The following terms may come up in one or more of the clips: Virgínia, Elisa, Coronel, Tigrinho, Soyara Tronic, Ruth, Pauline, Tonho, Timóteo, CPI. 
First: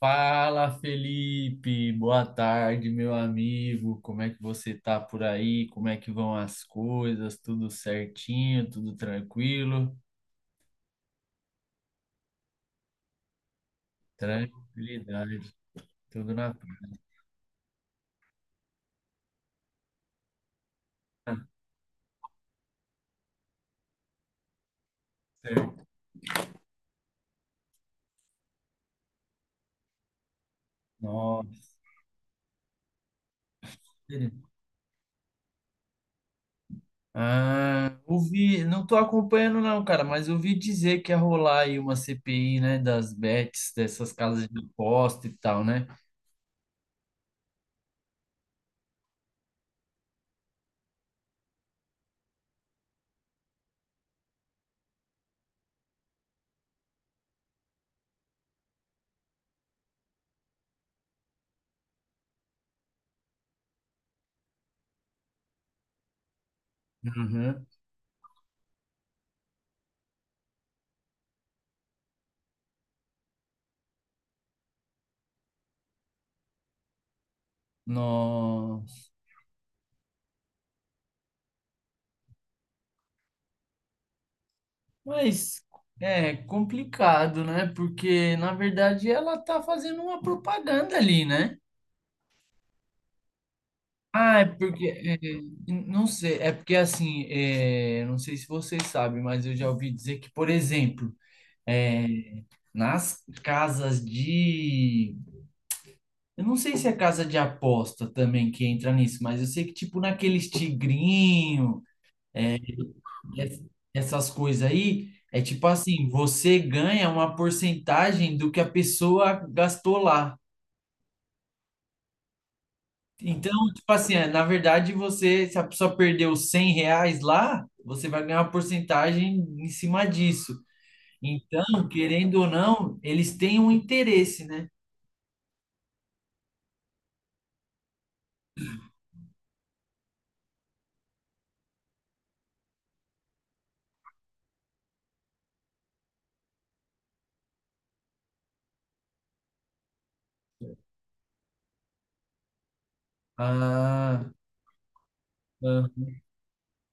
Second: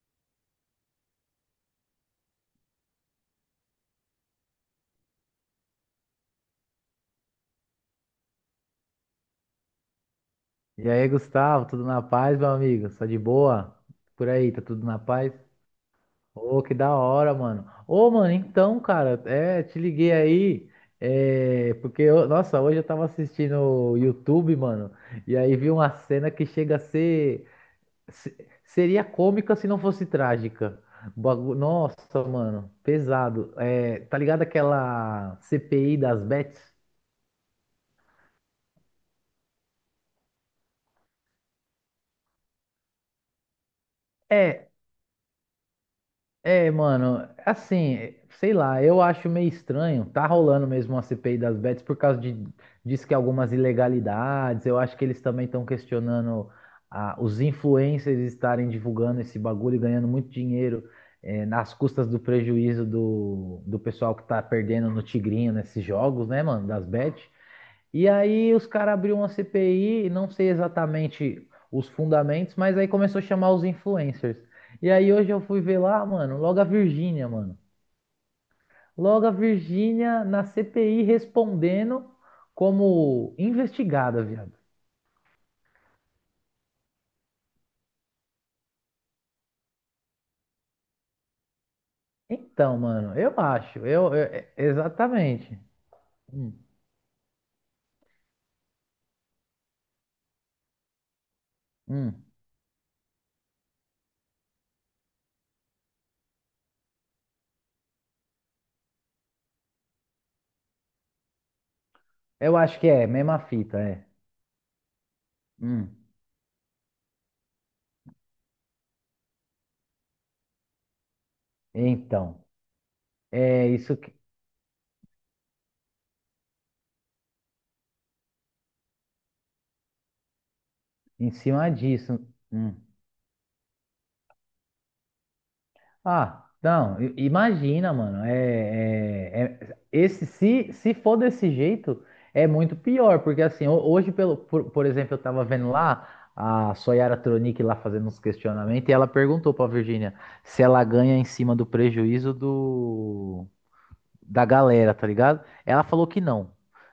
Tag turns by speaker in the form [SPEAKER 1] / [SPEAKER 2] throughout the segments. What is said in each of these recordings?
[SPEAKER 1] Fala, Felipe. Boa tarde, meu amigo. Como é que você tá por aí? Como é que vão as coisas? Tudo certinho? Tudo tranquilo?
[SPEAKER 2] E aí, Gustavo, tudo na paz, meu amigo? Só de boa? Por aí, tá tudo na paz?
[SPEAKER 1] Tranquilidade. Tudo na
[SPEAKER 2] Ô, que da
[SPEAKER 1] paz.
[SPEAKER 2] hora, mano. Ô, mano, então, cara, te liguei aí,
[SPEAKER 1] Tá.
[SPEAKER 2] porque, nossa, hoje eu tava assistindo o YouTube, mano, e aí vi
[SPEAKER 1] Certo.
[SPEAKER 2] uma cena que chega a ser, se- seria cômica se não fosse trágica.
[SPEAKER 1] Nossa.
[SPEAKER 2] Nossa, mano, pesado. É, tá ligado aquela CPI das bets?
[SPEAKER 1] Ah, ouvi, não tô acompanhando não, cara, mas ouvi dizer que ia rolar aí uma CPI, né, das bets, dessas casas de
[SPEAKER 2] É.
[SPEAKER 1] aposta e tal, né?
[SPEAKER 2] É, mano, assim, sei lá, eu acho meio estranho. Tá rolando mesmo uma CPI das bets por causa de, diz que algumas ilegalidades. Eu acho que eles também estão questionando, ah, os influencers estarem divulgando esse bagulho e ganhando muito dinheiro, nas custas do prejuízo do pessoal que tá perdendo no Tigrinho nesses jogos, né, mano, das bets.
[SPEAKER 1] Uhum.
[SPEAKER 2] E aí os caras abriram uma CPI, não sei exatamente os fundamentos, mas aí começou a chamar os influencers. E aí hoje eu fui ver lá, mano, logo a Virgínia, mano.
[SPEAKER 1] Nossa.
[SPEAKER 2] Logo a Virgínia na CPI respondendo como investigada, viado.
[SPEAKER 1] Mas é complicado, né? Porque, na verdade, ela tá fazendo uma propaganda ali, né?
[SPEAKER 2] Então, mano, eu acho,
[SPEAKER 1] Ah, é porque. é,
[SPEAKER 2] exatamente.
[SPEAKER 1] não sei, é
[SPEAKER 2] Hum,
[SPEAKER 1] porque assim, não sei se vocês sabem, mas eu já ouvi dizer que, por exemplo, é,
[SPEAKER 2] hum.
[SPEAKER 1] nas casas de. Eu não sei se é casa de aposta também que entra nisso, mas eu sei que, tipo, naqueles tigrinho.
[SPEAKER 2] Eu acho que é mesma
[SPEAKER 1] ess-
[SPEAKER 2] fita, é.
[SPEAKER 1] essas coisas aí, é tipo
[SPEAKER 2] Hum.
[SPEAKER 1] assim, você ganha uma porcentagem do que a pessoa gastou lá.
[SPEAKER 2] Então,
[SPEAKER 1] Então,
[SPEAKER 2] é
[SPEAKER 1] tipo
[SPEAKER 2] isso que,
[SPEAKER 1] assim, na verdade, você, se a pessoa perdeu R$ 100 lá, você vai ganhar uma porcentagem em cima disso.
[SPEAKER 2] em cima
[SPEAKER 1] Então,
[SPEAKER 2] disso.
[SPEAKER 1] querendo ou
[SPEAKER 2] Hum.
[SPEAKER 1] não, eles têm um interesse, né?
[SPEAKER 2] Ah, não, imagina, mano. Esse, se for desse jeito, é muito pior, porque assim, hoje, por exemplo, eu tava vendo lá a Soyara Tronic lá fazendo uns questionamentos, e ela perguntou pra Virgínia se ela ganha em cima do prejuízo
[SPEAKER 1] Ah,
[SPEAKER 2] da galera, tá ligado? Ela
[SPEAKER 1] ah,
[SPEAKER 2] falou que não.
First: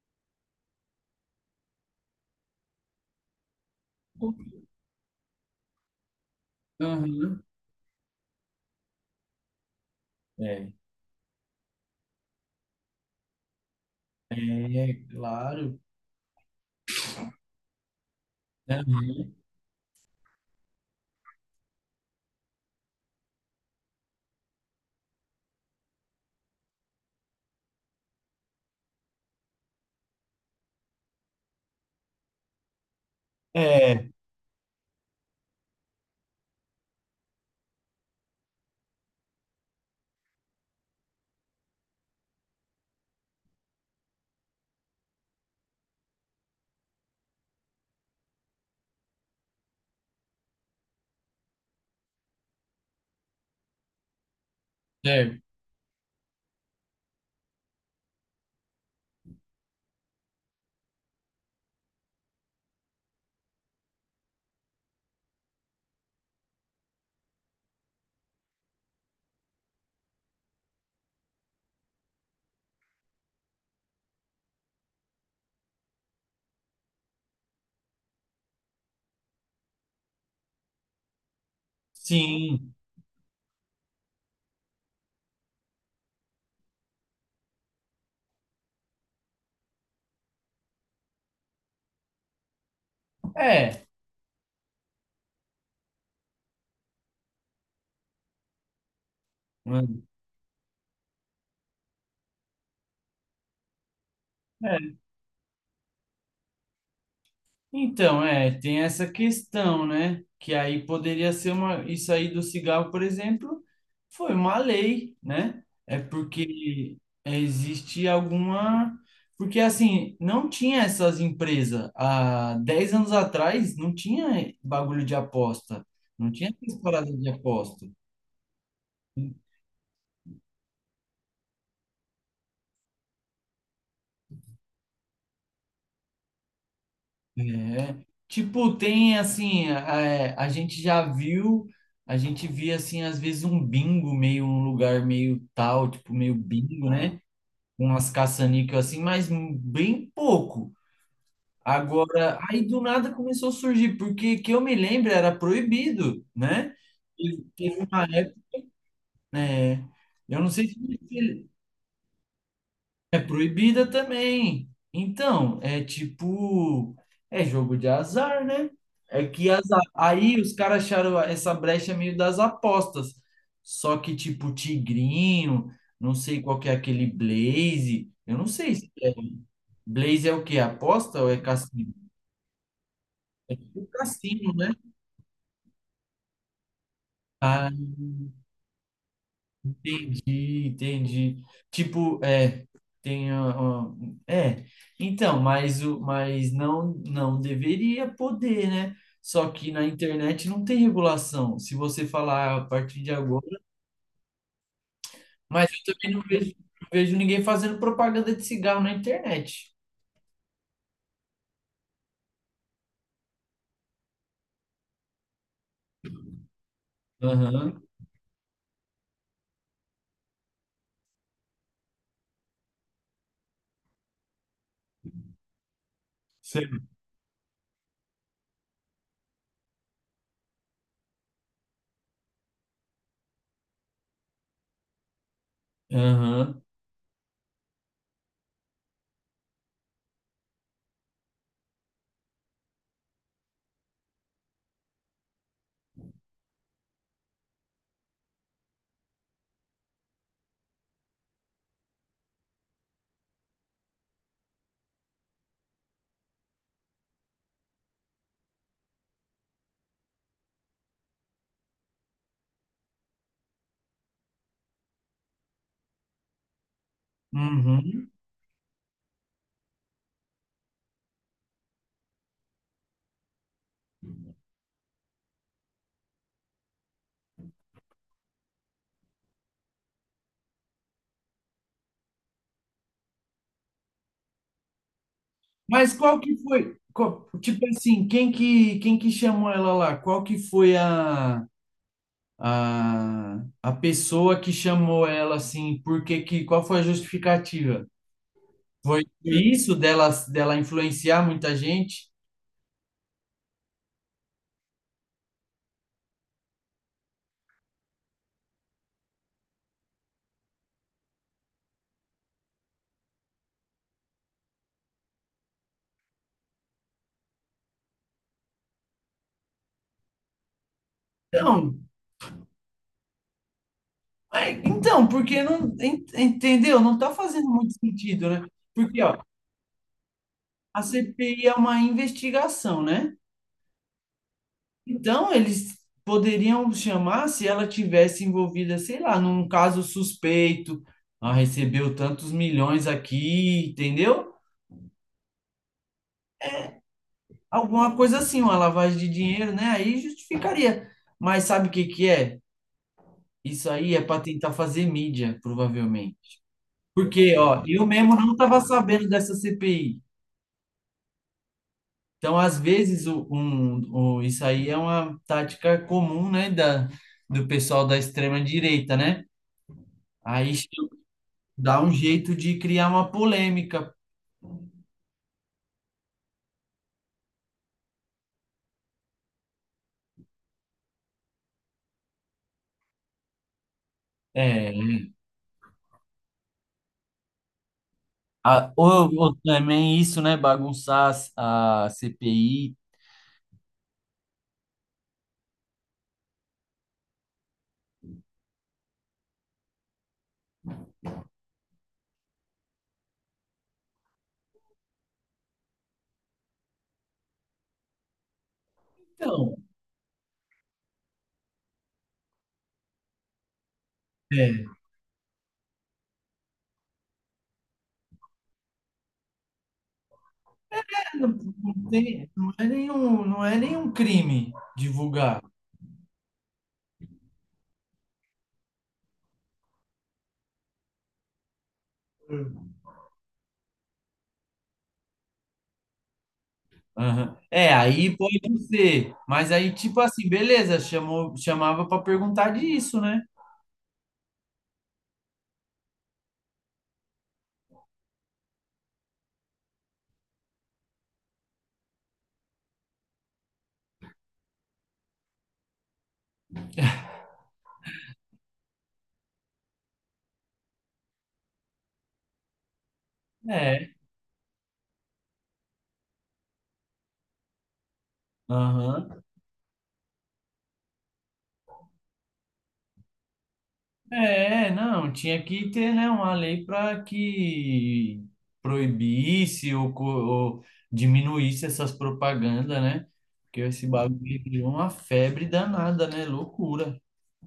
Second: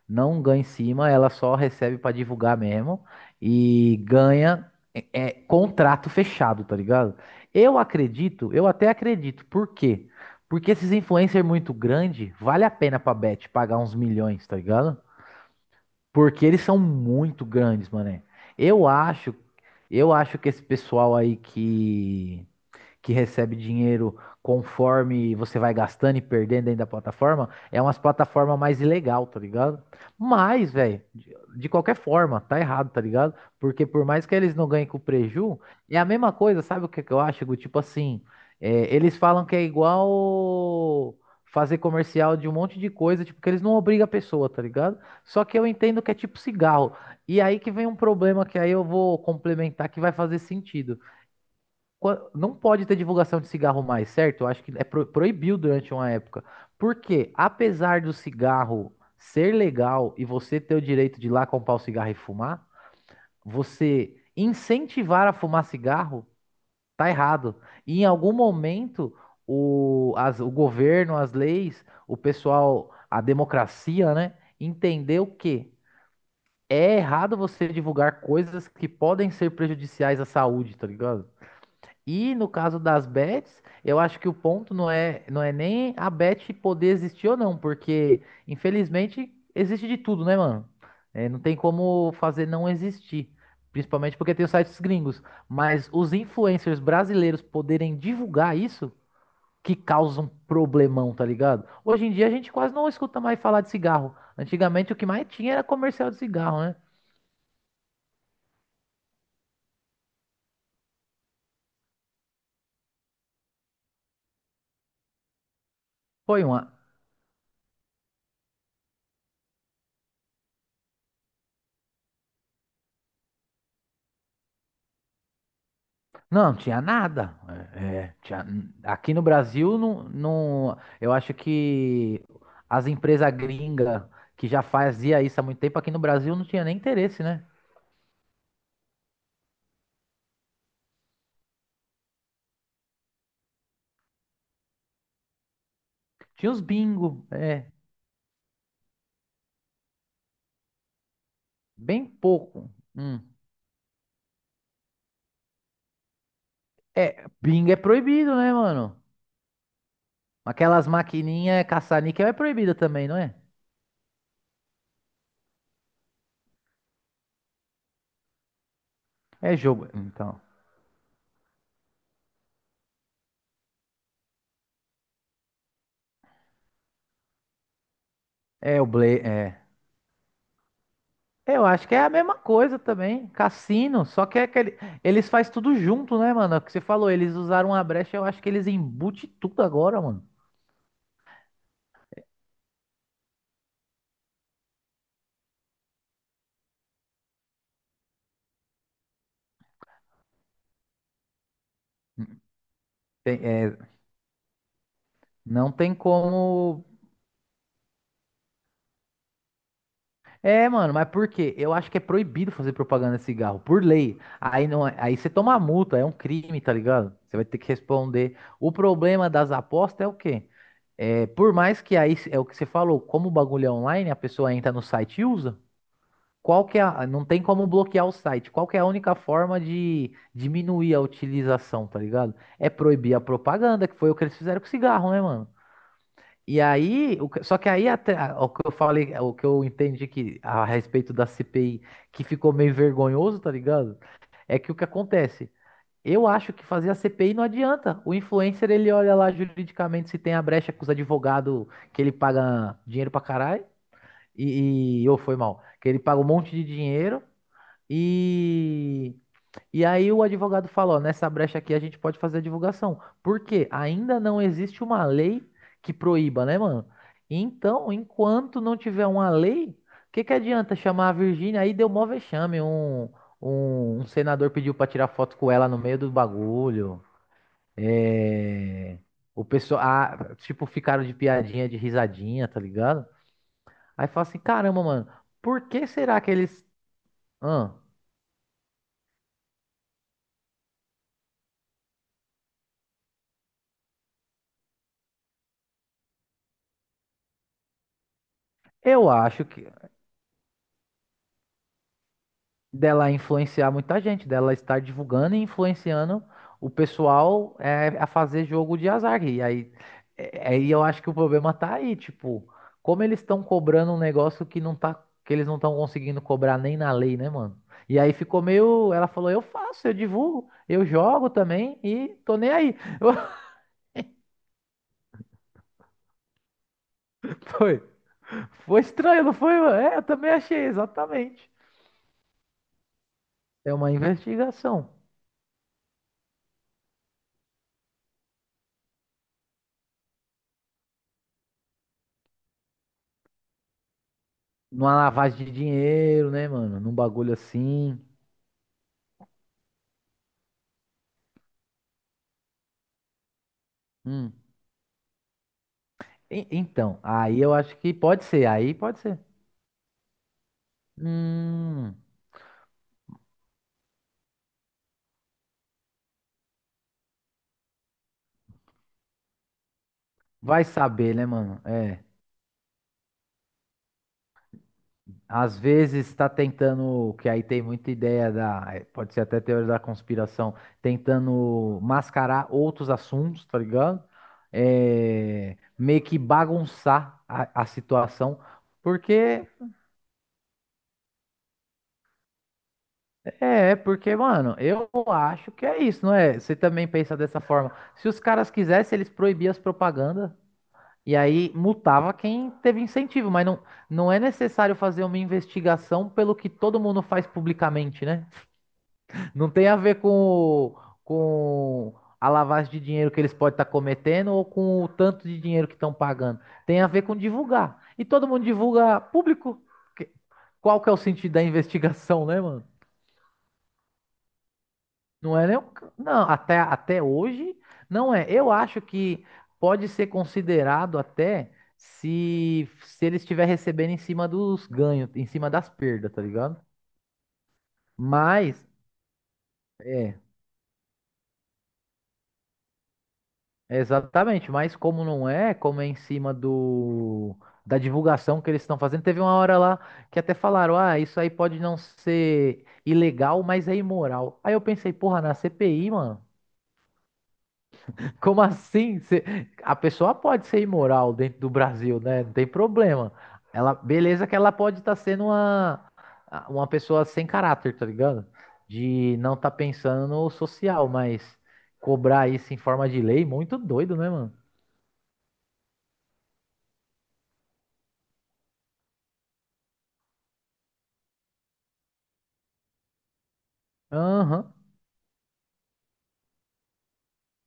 [SPEAKER 2] Não ganha em cima, ela só recebe pra divulgar mesmo e ganha contrato fechado, tá ligado?
[SPEAKER 1] aham.
[SPEAKER 2] Eu acredito, eu até acredito. Por quê?
[SPEAKER 1] É,
[SPEAKER 2] Porque esses influencers muito grande, vale a pena pra Bet pagar uns milhões, tá
[SPEAKER 1] é,
[SPEAKER 2] ligado?
[SPEAKER 1] claro.
[SPEAKER 2] Porque eles são muito grandes, mané. Eu
[SPEAKER 1] Aham.
[SPEAKER 2] acho, eu acho que esse pessoal aí que recebe dinheiro conforme você vai gastando e perdendo dentro da plataforma, é umas plataformas mais ilegal, tá ligado? Mas, velho, de qualquer forma, tá errado, tá ligado? Porque por
[SPEAKER 1] É,
[SPEAKER 2] mais que eles não ganhem com preju, é a mesma coisa, sabe o que que eu acho, Gu? Tipo assim, é, eles falam que é igual fazer comercial de um monte de coisa, tipo, que eles não obrigam a pessoa, tá ligado? Só que eu entendo que é tipo cigarro. E aí que vem um problema que aí eu vou complementar que vai fazer sentido. Não pode ter divulgação de cigarro mais, certo? Eu acho que é
[SPEAKER 1] é,
[SPEAKER 2] proibiu durante uma época. Porque, apesar do cigarro ser legal e você ter o direito de ir lá comprar o cigarro e fumar, você incentivar a fumar cigarro tá errado. E em algum momento, o governo, as leis, o pessoal, a democracia, né, entendeu que é errado você divulgar coisas que podem ser prejudiciais à saúde, tá ligado? E no
[SPEAKER 1] sim,
[SPEAKER 2] caso das bets, eu acho que o ponto não é, não é nem a bet poder existir ou não, porque infelizmente existe de tudo, né, mano? É, não tem como fazer não existir,
[SPEAKER 1] é,
[SPEAKER 2] principalmente porque tem os sites gringos. Mas os influencers brasileiros poderem divulgar isso que causa um problemão, tá ligado? Hoje em dia a gente quase não escuta mais falar de cigarro. Antigamente o
[SPEAKER 1] é.
[SPEAKER 2] que mais tinha era comercial de cigarro, né?
[SPEAKER 1] Então, tem essa questão, né? Que aí poderia ser uma. Isso aí do cigarro, por exemplo, foi uma lei, né? É
[SPEAKER 2] Foi uma.
[SPEAKER 1] porque existe alguma. Porque, assim, não tinha essas empresas. Há 10 anos atrás, não tinha bagulho de aposta. Não tinha
[SPEAKER 2] Não,
[SPEAKER 1] essas
[SPEAKER 2] tinha
[SPEAKER 1] paradas de
[SPEAKER 2] nada.
[SPEAKER 1] aposta.
[SPEAKER 2] É, é, tinha- Aqui no Brasil, não, não, eu acho que as empresas gringas que já fazia isso há muito tempo, aqui no Brasil não tinha nem interesse, né?
[SPEAKER 1] É, tipo, tem assim, a gente já viu, a gente via assim, às vezes um bingo meio, um lugar meio tal, tipo, meio
[SPEAKER 2] Tinha os
[SPEAKER 1] bingo, né?
[SPEAKER 2] bingo, é,
[SPEAKER 1] Com umas caça-níquel assim, mas bem pouco.
[SPEAKER 2] bem
[SPEAKER 1] Agora, aí
[SPEAKER 2] pouco.
[SPEAKER 1] do nada
[SPEAKER 2] Hum.
[SPEAKER 1] começou a surgir, porque que eu me lembro era proibido, né?
[SPEAKER 2] É,
[SPEAKER 1] E
[SPEAKER 2] bingo é
[SPEAKER 1] teve uma
[SPEAKER 2] proibido,
[SPEAKER 1] época,
[SPEAKER 2] né, mano?
[SPEAKER 1] é, eu não sei se.
[SPEAKER 2] Aquelas maquininhas caça-níquel é proibida também, não
[SPEAKER 1] É
[SPEAKER 2] é?
[SPEAKER 1] proibida também. Então, é tipo, é jogo de azar, né? É que
[SPEAKER 2] É
[SPEAKER 1] azar.
[SPEAKER 2] jogo,
[SPEAKER 1] Aí
[SPEAKER 2] então.
[SPEAKER 1] os caras acharam essa brecha meio das apostas. Só que tipo Tigrinho, não sei qual que é aquele Blaze. Eu não sei
[SPEAKER 2] É o
[SPEAKER 1] se é.
[SPEAKER 2] Ble, é.
[SPEAKER 1] Blaze é o quê? Aposta ou é
[SPEAKER 2] É, eu acho
[SPEAKER 1] cassino?
[SPEAKER 2] que é a mesma coisa também,
[SPEAKER 1] É o
[SPEAKER 2] cassino, só que é
[SPEAKER 1] cassino, né?
[SPEAKER 2] aquele, eles faz tudo junto, né, mano? É o que você falou, eles
[SPEAKER 1] Ah,
[SPEAKER 2] usaram uma brecha, eu acho que eles embute tudo agora, mano.
[SPEAKER 1] entendi, entendi. Tipo, tem é, então, mas o mas não deveria poder, né? Só que na internet não tem regulação. Se você falar ah, a partir de
[SPEAKER 2] Tem-
[SPEAKER 1] agora,
[SPEAKER 2] é,
[SPEAKER 1] mas
[SPEAKER 2] não
[SPEAKER 1] eu
[SPEAKER 2] tem
[SPEAKER 1] também não vejo,
[SPEAKER 2] como.
[SPEAKER 1] não vejo ninguém fazendo propaganda de cigarro na internet.
[SPEAKER 2] É, mano, mas por quê? Eu acho que é proibido fazer propaganda de cigarro, por lei. Aí não, aí você toma multa, é um crime, tá ligado? Você vai ter que
[SPEAKER 1] Aham.
[SPEAKER 2] responder. O problema das apostas é o quê? É, por mais que aí é o que você falou, como o bagulho é online, a pessoa entra no site e usa. Qual
[SPEAKER 1] Sei.
[SPEAKER 2] que é a, não tem como bloquear o site. Qual que é a única forma de diminuir a utilização, tá ligado? É proibir a propaganda, que foi o que eles fizeram com o cigarro, né, mano?
[SPEAKER 1] Aham.
[SPEAKER 2] E aí, só que aí até o que eu falei, o que eu entendi que a respeito da CPI, que ficou meio vergonhoso, tá ligado? É que o que acontece? Eu acho que fazer a CPI não adianta. O influencer, ele olha lá juridicamente se tem a brecha com os advogados que ele paga dinheiro pra caralho e ou foi mal, que ele paga um monte de dinheiro. E, e aí o advogado falou, nessa brecha aqui a gente pode fazer a divulgação. Por quê? Ainda não existe uma lei que proíba, né, mano? Então,
[SPEAKER 1] Uhum.
[SPEAKER 2] enquanto não tiver uma lei, o que que adianta chamar a Virgínia? Aí deu mó vexame, um senador pediu pra tirar foto com ela no meio do bagulho. É, o pessoal, ah, tipo, ficaram de piadinha, de risadinha, tá ligado? Aí fala assim, caramba, mano, por que
[SPEAKER 1] Mas qual
[SPEAKER 2] será que
[SPEAKER 1] que
[SPEAKER 2] eles...
[SPEAKER 1] foi? Tipo
[SPEAKER 2] Ahn?
[SPEAKER 1] assim, quem que chamou ela lá? Qual que foi a pessoa que chamou ela assim, por que que, qual foi a justificativa? Foi
[SPEAKER 2] Eu acho que
[SPEAKER 1] isso dela influenciar muita gente?
[SPEAKER 2] dela influenciar muita gente, dela estar divulgando e influenciando o pessoal, é, a fazer jogo de azar. E aí, é, aí eu acho que o problema tá aí, tipo, como eles estão cobrando um negócio que não tá, que eles não estão conseguindo cobrar nem na lei, né, mano? E aí ficou meio, ela falou, eu faço, eu divulgo, eu jogo
[SPEAKER 1] Então,
[SPEAKER 2] também e tô nem aí.
[SPEAKER 1] então, porque não, entendeu? Não está fazendo muito
[SPEAKER 2] Foi,
[SPEAKER 1] sentido, né?
[SPEAKER 2] foi
[SPEAKER 1] Porque, ó,
[SPEAKER 2] estranho, não foi, mano? É, eu também achei,
[SPEAKER 1] a CPI
[SPEAKER 2] exatamente.
[SPEAKER 1] é uma investigação, né?
[SPEAKER 2] É uma investigação.
[SPEAKER 1] Então, eles poderiam chamar se ela tivesse envolvida, sei lá, num caso suspeito, ah, recebeu tantos milhões aqui, entendeu?
[SPEAKER 2] Numa lavagem de dinheiro, né, mano? Num bagulho
[SPEAKER 1] Alguma
[SPEAKER 2] assim.
[SPEAKER 1] coisa assim, uma lavagem de dinheiro, né? Aí justificaria. Mas sabe o que que é? Isso aí é para
[SPEAKER 2] Hum.
[SPEAKER 1] tentar fazer mídia, provavelmente.
[SPEAKER 2] Então,
[SPEAKER 1] Porque,
[SPEAKER 2] aí eu
[SPEAKER 1] ó,
[SPEAKER 2] acho
[SPEAKER 1] eu
[SPEAKER 2] que
[SPEAKER 1] mesmo
[SPEAKER 2] pode
[SPEAKER 1] não
[SPEAKER 2] ser,
[SPEAKER 1] estava
[SPEAKER 2] aí pode
[SPEAKER 1] sabendo
[SPEAKER 2] ser.
[SPEAKER 1] dessa CPI.
[SPEAKER 2] Hum,
[SPEAKER 1] Então, às vezes, isso aí é uma tática comum, né, da, do pessoal da extrema-direita, né? Aí
[SPEAKER 2] vai saber, né, mano?
[SPEAKER 1] dá um
[SPEAKER 2] É.
[SPEAKER 1] jeito de criar uma polêmica.
[SPEAKER 2] Às vezes tá tentando, que aí tem muita ideia da, é, pode ser até teoria da conspiração, tentando mascarar outros assuntos, tá ligado?
[SPEAKER 1] É,
[SPEAKER 2] É, meio que bagunçar a situação,
[SPEAKER 1] ou
[SPEAKER 2] porque
[SPEAKER 1] também isso, né, bagunçar a CPI.
[SPEAKER 2] porque, mano, eu acho que é isso, não é? Você também pensa dessa forma. Se os caras quisessem, eles proibiam as propagandas. E aí multava quem teve incentivo, mas não, não é necessário fazer uma investigação pelo que todo mundo faz publicamente, né? Não
[SPEAKER 1] Então,
[SPEAKER 2] tem a ver com, com a lavagem de dinheiro que eles podem estar cometendo ou
[SPEAKER 1] é.
[SPEAKER 2] com o tanto de dinheiro que estão pagando. Tem a ver com divulgar. E todo mundo divulga público. Que- Qual que é o
[SPEAKER 1] Não
[SPEAKER 2] sentido da
[SPEAKER 1] não
[SPEAKER 2] investigação,
[SPEAKER 1] tem-
[SPEAKER 2] né,
[SPEAKER 1] não é
[SPEAKER 2] mano?
[SPEAKER 1] nenhum, não é nenhum crime
[SPEAKER 2] Não
[SPEAKER 1] divulgar.
[SPEAKER 2] é nem o não, até, até hoje não é. Eu acho que pode ser considerado até
[SPEAKER 1] Hum.
[SPEAKER 2] se ele estiver recebendo em cima dos ganhos, em cima das perdas, tá ligado?
[SPEAKER 1] Aham. É, aí pode
[SPEAKER 2] Mas,
[SPEAKER 1] ser. Mas aí, tipo
[SPEAKER 2] é,
[SPEAKER 1] assim, beleza, chamou, chamava para perguntar disso, né?
[SPEAKER 2] exatamente. Mas como não é, como é em cima do, da divulgação que eles estão fazendo, teve uma hora lá que até falaram, ah, isso aí pode não ser ilegal, mas é imoral. Aí eu pensei, porra, na CPI, mano. Como assim? A pessoa pode ser imoral dentro do Brasil, né? Não tem problema. Ela,
[SPEAKER 1] É.
[SPEAKER 2] beleza que ela pode estar sendo uma pessoa sem caráter, tá ligado? De
[SPEAKER 1] Aham.
[SPEAKER 2] não estar pensando no social, mas cobrar isso em forma de lei, muito doido, né, mano?
[SPEAKER 1] É, não, tinha que ter, né, uma lei para que proibisse ou diminuísse essas propagandas, né? Porque esse bagulho
[SPEAKER 2] Aham,
[SPEAKER 1] virou uma febre danada, né? Loucura.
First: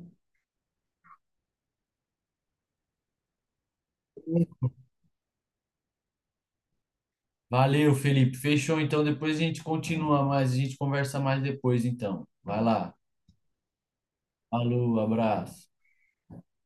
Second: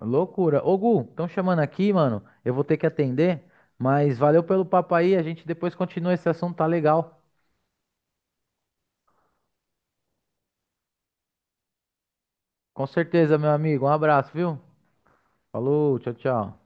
[SPEAKER 2] loucura. Ô, Gu, estão chamando aqui, mano. Eu vou ter que atender, mas valeu pelo papo aí. A gente depois continua esse assunto, tá legal?
[SPEAKER 1] Valeu, Felipe. Fechou, então. Depois a gente continua mais, a gente conversa mais depois, então. Vai
[SPEAKER 2] Com
[SPEAKER 1] lá.
[SPEAKER 2] certeza, meu amigo. Um abraço, viu?
[SPEAKER 1] Falou, abraço.
[SPEAKER 2] Falou, tchau, tchau.